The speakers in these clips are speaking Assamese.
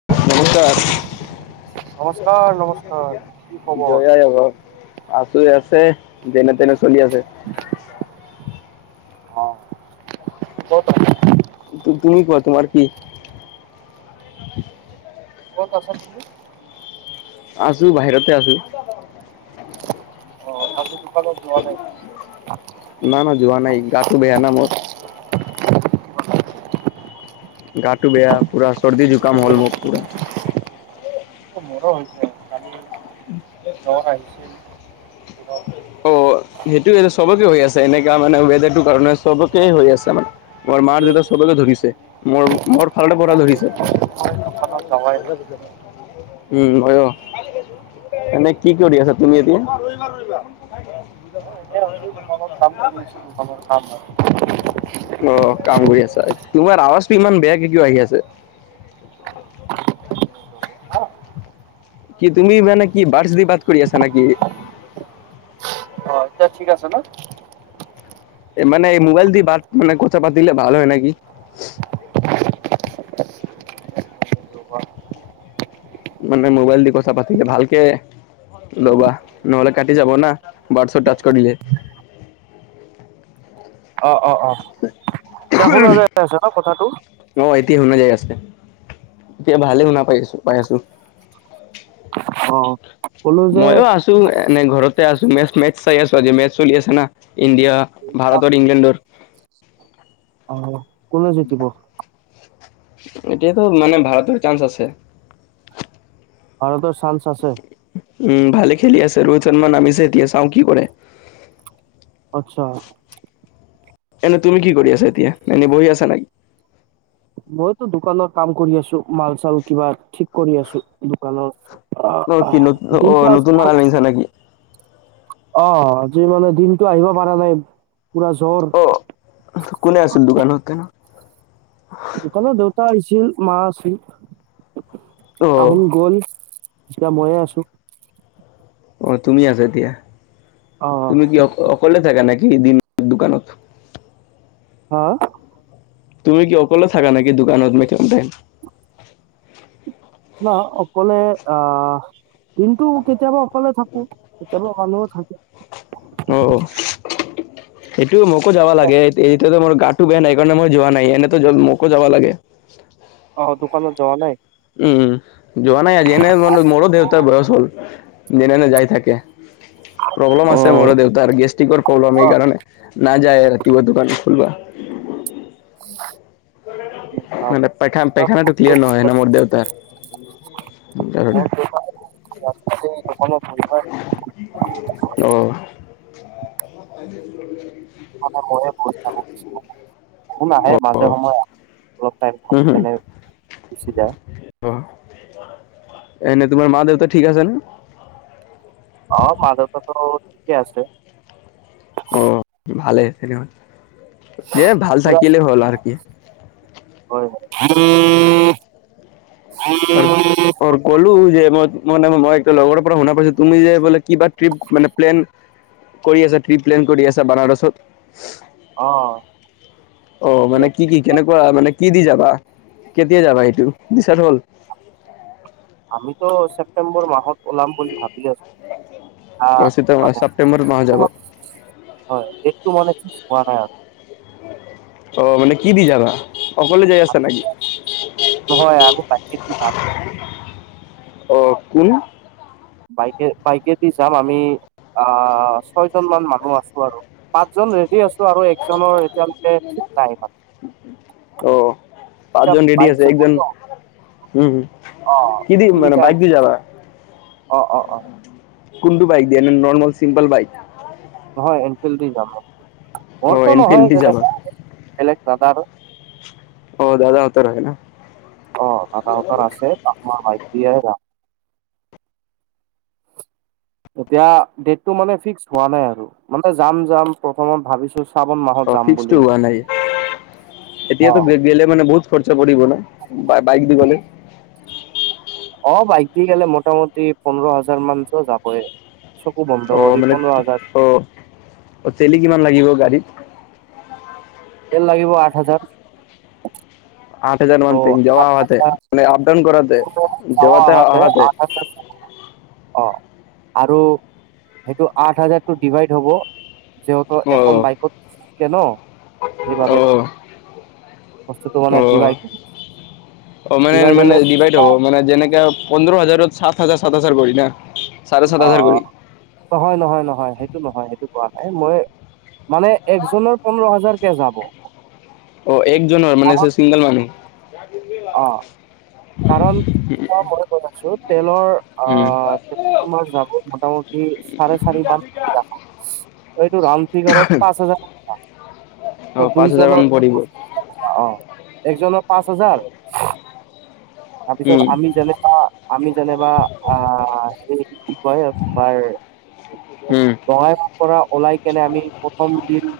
[unintelligible] নমস্কাৰ নমস্কাৰ কি খবৰ? জয় আই অসম! আছোঁ আছে, যেনে তেনে চলি আছে। অ', [unintelligible] তুমি কোৱা তোমাৰ কি? ক'ত আছা তুমি? আছোঁ বাহিৰতে আছোঁ। অ' আজি দোকানত যোৱা নাই? না না, যোৱা নাই। গাটো বেয়া ন' মোৰ। গাটো বেয়া, পুৰা চৰ্দি জোকাম হ'ল মোক পুৰা। অঁ, মৰো হৈছে কালি লগত আহিছিল দিনত। অ' সেইটোয়ে, চবকে হৈ আছে এনেকা মানে ৱেডাৰটো কাৰণে চবকে এতিয়া হৈ আছে মানে। মোৰ মা-দেউতা চবকে আজি ধৰিছে, মোৰ তিন- মোৰ ফালৰ পৰা আজি ধৰিছে। তিনিদিন মই দোকানত যাৱাই নাই। [unintelligible] উম' ময়ো, এনে কি কৰি আছা তুমি এতিয়া? মই এনেই আছো [unintelligible] [unintelligible] দোকানত কাম কৰি আছো, দোকানৰ কাম হয়। অ' কাম কৰি আছা? তোমাৰ আৱাজটো ইমান বেয়াকে কিয় আহি আছে? অ [inaudible] কি তুমি মানে কি বাৰছ দি বাদ কৰি আছা নেকি এতিয়া ঠিক আছে না মানে এই মোবাইল দি বাট মানে কথা পাতিলে ভাল হয় নেকি মানে মোবাইল দি কথা পাতিলে ভালকে ৰবা নহ'লে কাটি যাব না বাৰ্থছ টাচ কৰিলে অ অ অ এতিয়া শুনা যায় আছে না কথাটো অ এতিয়া শুনা যায় আছে এতিয়া ভালে শুনা পাইছো পাই আছো অ ক'লো যে ময়ো আছো এনে ঘৰতে আছো মেচ চাই আছো আজি মেথ চলি আছে না ইণ্ডিয়া ভাৰতৰ ইংলেণ্ডৰ আহ কোনে জিকিব? এতিয়াতো মানে ভাৰতৰ চান্স আছে ভাৰতৰ চান্স আছে উম ভালে খেলি আছে ৰোহিত শৰ্মা নামিছে এতিয়া চাওঁ কি কৰে আচ্ছা এনেই তুমি কি কৰি আছা এতিয়া এনে বহি আছা না মইতো দোকানৰ কাম কৰি আছো মাল চাল কিবা ঠিক কৰি আছো দোকানৰ অ অঁ অ কি নতুন অঁ দিনটো আজি নতুন মাল আনিছা [unintelligible] নেকি অ আজি মানে দিনটো আহিব পৰা নাই পুৰা জ্বৰ অ' কোনে আছিল দোকানত কেন দোকানত দেউতা আহিছিল মা আছিল অ', তাহোন গল এতিয়া ময়ে আছো অ তুমি আছা এতিয়া অ তুমি কি অকলে থাকা নেকি দিন দোকানত হা তুমি কি অকলে থাকা নেকি দোকানত মেটম টাইম নাহ অকলে আহ দিনটো কেতিয়াবা অকলে থাকো কেতিয়াবা মানুহ থাকে অ অ এইটো মোকো যাবা লাগে এই এতিয়াটো মোৰ গাটো বেয়া নাই এই কাৰণে মই যোৱা নাই এনেতো মোকো যাবা লাগে অ অ দোকানত যোৱা নাই উম উম যোৱা নাই আজি এনে মানে মোৰো দেউতাৰ বয়স হ'ল যেনে তেনে যাই থাকে প্ৰব্লেম অ আছে মোৰো দেউতাৰ গেষ্টিকৰ অ প্ৰব্লেম এইকাৰণে না যায় ৰাতিপুৱা দোকান খুলবা মোৰ দেউতা মানে পাইখা পাইখানাটো ক্লিয়াৰ নহয় ৰাস্তাতে না মোৰ দেউতাৰ কাৰণে [unintelligible] অ', ইয়াতে ময়ে বহি থাকো সোন আহে অ', মাজে অ', সময়ে আহ অলপ টাইম হম, থাকি হম, কেনে গুচি যায় অ এনেই তোমাৰ মা দেউতা ঠিক আছে নে অ মা দেউতাতো ঠিকে আছে অ ভালে তেনেহলে দে ভাল পুৰা থাকিল হ'ল আৰু কি হয় হয় অ ক'লো যে মই মানে মই লগৰৰ পৰা শুনা পাইছো তুমি যে বোলে কিবা ট্ৰিপ মানে প্লেন কৰি আছা ট্ৰিপ প্লেন কৰি আছা বানাৰসত অ অ ঠিক মানে আছে কি কি কেনেকুৱা মানে কি দি যাবা কেতিয়া যাবা সেইটো দিচাইদ হ'ল আমিতো ছেপ্তেম্বৰ মাহত ওলাম বুলি ভাবি আছোঁ আ, অ চিত- ছেপ্টেম্বৰ মাহত [unintelligible] যাব তোমাক হয় [unintelligible] অ', মানে কি দি যাবা? অকলে যাই আছা নেকি [unintelligible] হয় [unintelligible] অ', কোন? বাইকে বাইকেদি যাম আমি আ, ছয় জন মান মানুহ আছো আৰু। পাঁচজন ৰেডি আছোঁ আৰু একজনৰ এতিয়ালৈকে ঠিক নাই মানে। অ ত' পাঁচজন ৰেডি বাইক আছে একজন [unintelligible] উম অ', কি দি মানে তিনিটা বাইক [unintelligible] দি যাবা অ', অ', অ'। কোনটো বাইক দিয়া ন নৰ্মেল চিম্পল বাইক? নহয় এনফিল দি যাম মোৰটো। অ মোৰটো এনফিল্ড নহয় দি যাবা [unintelligible] বেলেগ দাদাৰ। অ', দাদাহঁতৰ আহে না। অ', দাদাহঁতৰ আছে [unintelligible] দিয়ে যাম। আ [unintelligible] এতিয়া দেতটো মানে ফিক্স হোৱা নাই আৰু মানে যাম যাম প্ৰথমত ভাবি [unintelligible] অ', ফিক্সটো হোৱা নাই। অ এতিয়াতো ব্ৰেক গেলে মানে বহুত খৰচা পৰিব ন, বা বাইক দি গ'লে। অ', বাইক দি গেলে মোটামুটি পোন্ধৰ হাজাৰ মানটো যাবই। চকু অ বন্ধ কৰি পোন্ধৰ হাজাৰ একচুৱেলি কিমান লাগিব গাড়ীত? তেল লাগিব আঠ হাজাৰ। আঠ হাজাৰ ত মান [unintelligible] যোৱা আঠ অহাতে হাজাৰ মানে আপ ডাউন কৰাতে যাৱা যোৱাতে আহাতে অহাতে। আঠ হাজাৰ অ', আৰু সেইটো আঠ হাজাৰটো ডিভাইড হ'ব। যিহতু অ এখন বাইকত থাকে ন অ সেইবাবে বস্তুটো মানে অ', ডিভাইড অ', মানে ডিভাইড মানে হ'লে ডিভাইড হ'ব মানে যেনেকে পোন্ধৰ হাজাৰত সাত হাজাৰ সাত হাজাৰ কৰি না। চাৰে সাত অ', হাজাৰ কৰি অ', কহয় নহয় নহয় সেইটো নহয় সেইটো কোৱা নাই। মই মানে একজনৰ পোন্ধৰ হাজাৰকে যাব? অ', এক জনৰ মানে কাৰণ ছা ছিংগল মানুহ। [inaudible] অ', কাৰণ চোৱা মই কৈ আছোঁ তেলৰ উম। আহ তোমাৰ যাব মোটামুটি চাৰে চাৰি মান [unintelligible] এইটো ৰাউণ্ড ফিগাৰত পাঁচ হাজাৰ টকা। অ', পাঁচ হাজাৰ মান দুইজনৰ [unintelligible] পাচ পৰিব হাজাৰকে টকা অ'। একজনৰ পাঁচ হাজাৰ, উম, তাৰপিছত আমি যেনে কা আমি যেনেবা আ, হে কি কয় তোমাৰ উম, বঙাইগাঁওৰ পৰা ওলাই কেনে আমি প্ৰথম দিন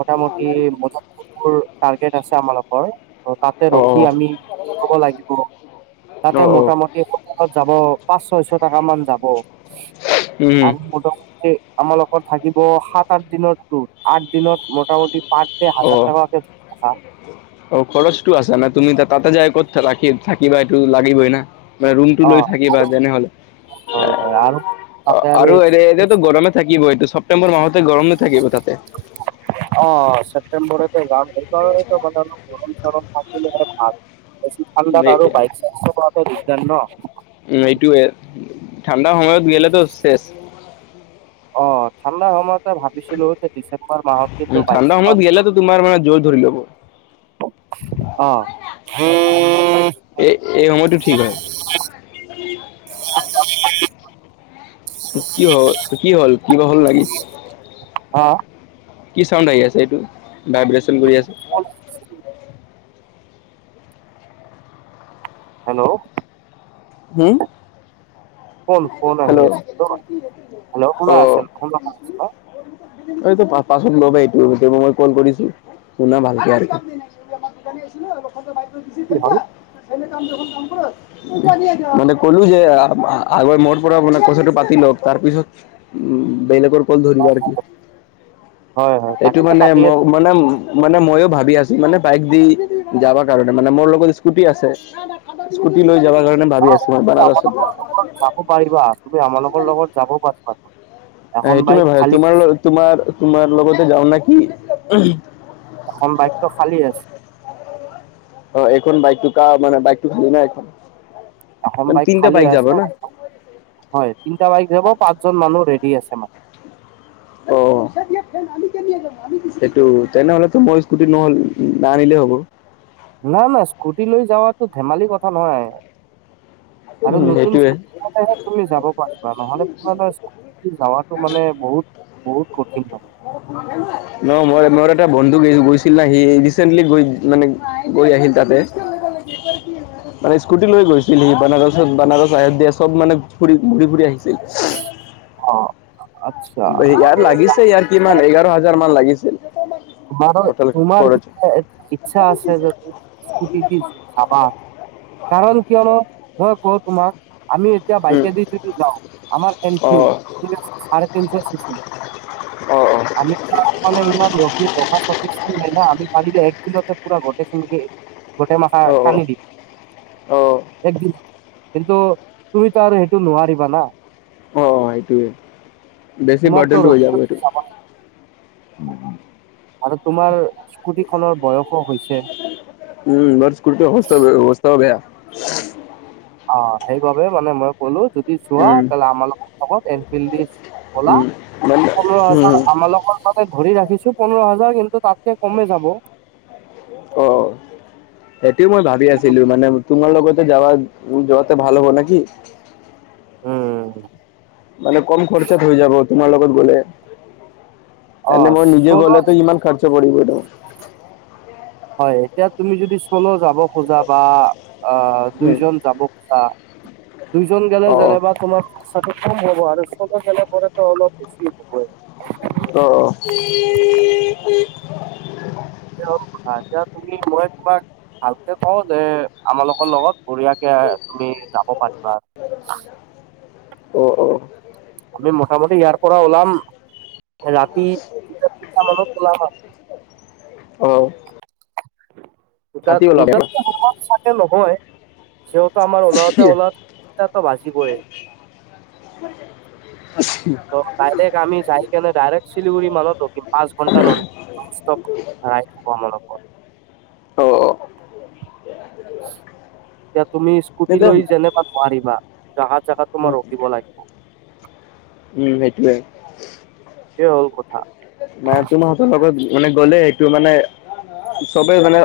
মটামটি মাজত [unintelligible] টাৰ্গেট আছে আমালোকৰ তাতে অ', অ', ৰখি আমি হ'ব লাগিব তাতে অ', অ', মতামত [unintelligible] যাব পাঁচ ছয়শ টকা মান যাব উম, আৰু মোটামুটি আমাৰ লগত থাকিব সাত আঠ দিনৰ তোৰ আঠ দিনত মোটামুটি পাৰডে হাজাৰ অ', টকাকে অ'। অ', খৰচটো আছা ন তুমি তা তাতে যায় কত থাকা থাকি থাকিবা এইটো লাগিবই না। মানে ৰুমটো অ লৈ থাকিবা তেনেহলে হয় হয় আৰু তাতে আৰু এ এতিয়াতো গৰমে থাকিব এইটো ছেপ্তেম্বৰ মাহতে গৰম নে থাকিব তাতে। অ ছেপটেম্বৰতে যাম সেইকাৰণে মানে অলপ গৰম চৰম থাকিলে ভাল বেছি ঠাণ্ডা এই- আৰুো বাইক চাইক চলোৱাটো দিগদাৰ ন। উ এইটোৱে ঠাণ্ডাৰ সময়ত গেলেতো শেষ। অ ঠাণ্ডা সময়তে ভাবিছিলোঁ যে ডিচেম্বৰ মাহত কিন্তু উম, বাইক ঠাণ্ডা চলা সময়ত গেলেতো তোমাৰ মানে জোৰৰ ধৰি ল'ব। অ এই এই সময়টো ঠিক হয়। [inaudible] [unintelligible] কি হল কি হ'ল কিবা হ'ল? অ কি চাউণ্ড আহি আছে এইটো ভাইব্ৰেচন কৰি আছে? অ। হেল্ল' হম। কোন কোন আহি আছে হেল্ল অ কোনে আছে ক? এইটো পাছত লব এইটো সেই মই কল কৰিছো। শুনা ভালকে আৰু। [unintelligible] কি হ'ল আগৰ মোৰ পৰা মানে কথাটো পাতি লওক তাৰপিছত বেলেগৰ ধৰিবা আৰু কি হয় হয় এইটো তাকেতো মানে ম কাটিয়ে মানে মানে মইও ভাবি আছোঁ মানে বাইক দি যাব কাৰণে মানে মোৰ লগত স্কুটি আছে। স্কুটি লৈ যাবাৰ কাৰণে ভাবি আছোঁ মই বানাৰসত। চাব পাৰিবা তুমি আমালোকৰ লগত যাবও পাৰিবা। এখন সেইটো মে বাইক ভাল খালী তোমাৰ আছে, তোমাৰ তোমাৰ লগতে যাও ন কি? এখন বাইক খালী আছে। অ এখন বাইকটো ক মান বাইকটো খালি ন এ এখন মান তিনটা খালী বাইক যাব আছে ন? হয় তিনিটা বাইক যাব পাঁচজন মানুহ ৰেডি আছে মানে। অ। সেইটো তেনেহলেতো মই স্কুটি নহল নাননিলেই হ'ব। নাই না স্কুটি লৈ যাৱাটো ধেমালি কথা নহয়। আৰু উম নতুন সেইটোয়ে স্কুটি তুমি যাব পাৰিবা নহলে পুৰনা যাবাটো মানে বহুত বহু কঠিন হ'ব। ন মই মোৰ এটা বন্ধু গৈ গৈছিল ন সি ৰিচেন্টলি গৈ মানে গৈ আহিল তাতে মানে স্কুটি লৈ গৈছিল সি। বানাৰসত বানাৰস আহে দিয়া চব মানে ফুৰি ঘূৰি ফুৰি আহিছিল। অ। আচ্ছা ইয়াৰ লাগিছে ইয়াৰ কিমান এঘাৰ হাজাৰ মান লাগিছিল। তোমাৰ টোটেল তোমাৰ খৰচ য়া ইচ্ছা আছে যদি দি চাবা কাৰণ কিয়নো মই কওঁ তোমাক আমি তেতিয়া উম বাইকে দি যদি যাওঁ আমাৰ অ এনফিল্ড অ অ [unintelligible] ৰখা স নাই আমি পাৰিলে এক দিনতে পুৰা গটে ফুলকে গোটেই মাথা অ কান্দি দিম। অ অ একদিন কিন্তু তুমিতো আৰু সেইটো নোৱাৰিবা না অ অ সেইটোৱে, বেছি তোমাৰতো বাৰ্ডনটো হৈ ৰখি যাব ৰখি এইটো। যাবা উম উম। আৰু তোমাৰ স্কুটি খনৰ বয়সো হৈছে। উম, [unintelligible] অবস্তা বেয়া। অ, সেইবাবে মানে মই ক'লো যদি চোৱা, উম তেলে আমাৰ লগত এনফিল দি গলা উম মানে পোন্ধৰ হাজাৰ উম আমাৰ লগত তাতে ধৰি ৰাখিছোঁ পোন্ধৰ হাজাৰ কিন্তু তাতকে কমে যাব। অ অ, সেটিও মই ভাবি আছিলোঁ মানে তোমাৰ লগতে যাৱা যোৱাতে ভাল হব নেকি? উম, উম, উম। মানে কম খৰচাত হৈ যাব তোমাৰ লগত গলে। অ এনে মই নিজে চল গ'লেতো ইমান খৰচা পৰিব ত'। হয়, এতিয়া তুমি যদি চল যাব খোজা বা অ উম দুইজন যাব খোজা। দুইজন গেলে অ যেনেবা তোমাৰ টো কম হব আৰু চল গেলেটো অলপ বেছি হব। অ, অ। এ এতিয়া তুমি মই তোমাক ভালকে কওঁ যে, আমালোকৰ লগত বৰিয়াকে তুমি যাব পাৰিবা। অ, অ। আমি মোটামুটি ইয়াৰ পৰা ওলাম। ৰাতি দুটা তিনিটা মানত ওলাম আৰু অ। দুটা ৰাতি ওলাম দুটাত চাগে নহয়। সিহঁত আমাৰ উলাওঁতে উলাওঁতে টা ত' বাজিবই। [unintelligible] ত ডাইৰেক আমি যাই কেনে ডাইৰেক্ট শিলিগুৰি মানত ৰখিম। পাঁচ ঘণ্টা ন নন স্টপ ৰাইদ হব আমালোকৰ। অঁ অ। এতিয়া তুমি স্কুটি তেতিয়া উম লৈ যেনিবা নোৱাৰিবা। জাগাত জাগাত তোমাৰ ৰখিব লাগিব। উম সেইটোৱে। সেইটোৱে হ'ল কথা মাই তোমাক লগত মানে গ'লে এইটো মানে, চবেই মানে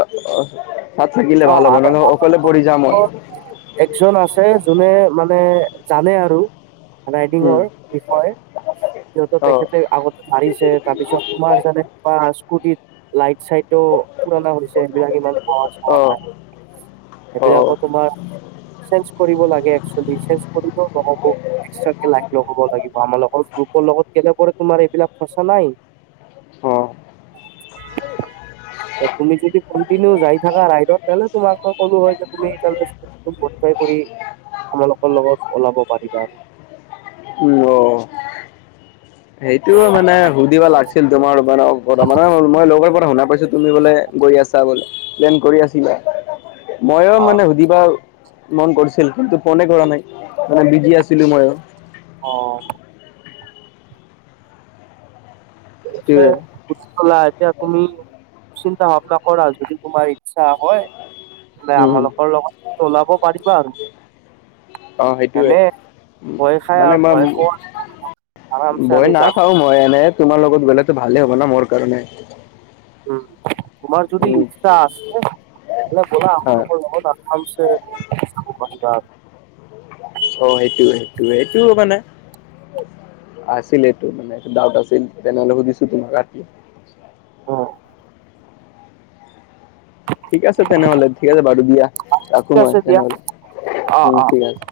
তাত থাকিলে অ ভাল হ'ব, আৰু নহয় অকলে পঢ়ি যাও মই। আপোনালোকৰ একজন আছে যোনে মানে জানে আৰু উম, ৰাইডিঙৰ বিষয়ে। সিহঁত অ', তেখেতে আগত মাৰিছে, তাৰপিছত তোমাৰ জানে বা স্কুটিত লাইট চাইটো পুৰণা হৈছে। সেবিলাক ইমান [unintelligible] অ', অ', সেইবিলাকো তোমাৰ চেঞ্জ কৰিব লাগে এক চুৱেলি। চেঞ্জ কৰিবও নহ'ব। এক্সট্ৰাকে লাগিব কব লাগিব। আমাৰ লগৰ গ্ৰুপৰ লগত কেলে কৰ তোমাৰ এইবিলাক ফচা নাই? অ', তুমি যদি কন্টিনিউ যাই থাকা ৰাইডত তেলে তোমাক মই ক'লো হয় যে, তুমি মদিফাই কৰি আমালোকৰ লগত ওলাব পাৰিবা। উম, অ। সেইটো মানে সুধিবা লাগিছিল। তোমাৰ মানে মানে মই লগৰ পৰা শুনা পাইছো, তুমি বোলে গৈ আছা চা বোলে। প্লেন কৰি আছিলা? মইও অ মানে সুধিবও মন কৰিছিল কিন্তু ফোনে কৰা নাই। মানে বিজি আছিলো মইও। অহ ঠিক আছে। সেইটোৱে। বুজি পালা, এতিয়া তুমি চিন্তা ভাৱনা কৰা, যদি তোমাৰ ইচ্ছা হয় বোলে উম, উম, আমালোকৰ লগত ওলাব পাৰিবা আৰু অহ সেইটোৱে, এনে ভয় খাই মানে আৰু মই ভয় খোৱা আৰামছে বই আমি যাম নাখাও মই এনে, তোমাৰ লগত গলেতো ভালেই হ'ব না মোৰ কাৰণে উম, তোমাৰ যদি উম, ইচ্ছা আছে, তেতিয়া হলে বলা হয়। আমালোকৰ ঘৰত [inaudible] অ সেইটোৱে, সেইটো মানে আছিলে এইটো মানে, ডাউট আছিল। তেনেহ'লে সুধিছো তোমাক অহ ঠিক আছে তেনেহলে, ঠিক আছে বাৰু দিয়া, ঠিক ৰাখো মই আছে দিয়া তেনেহলে, অ উম অ ঠিক আছে।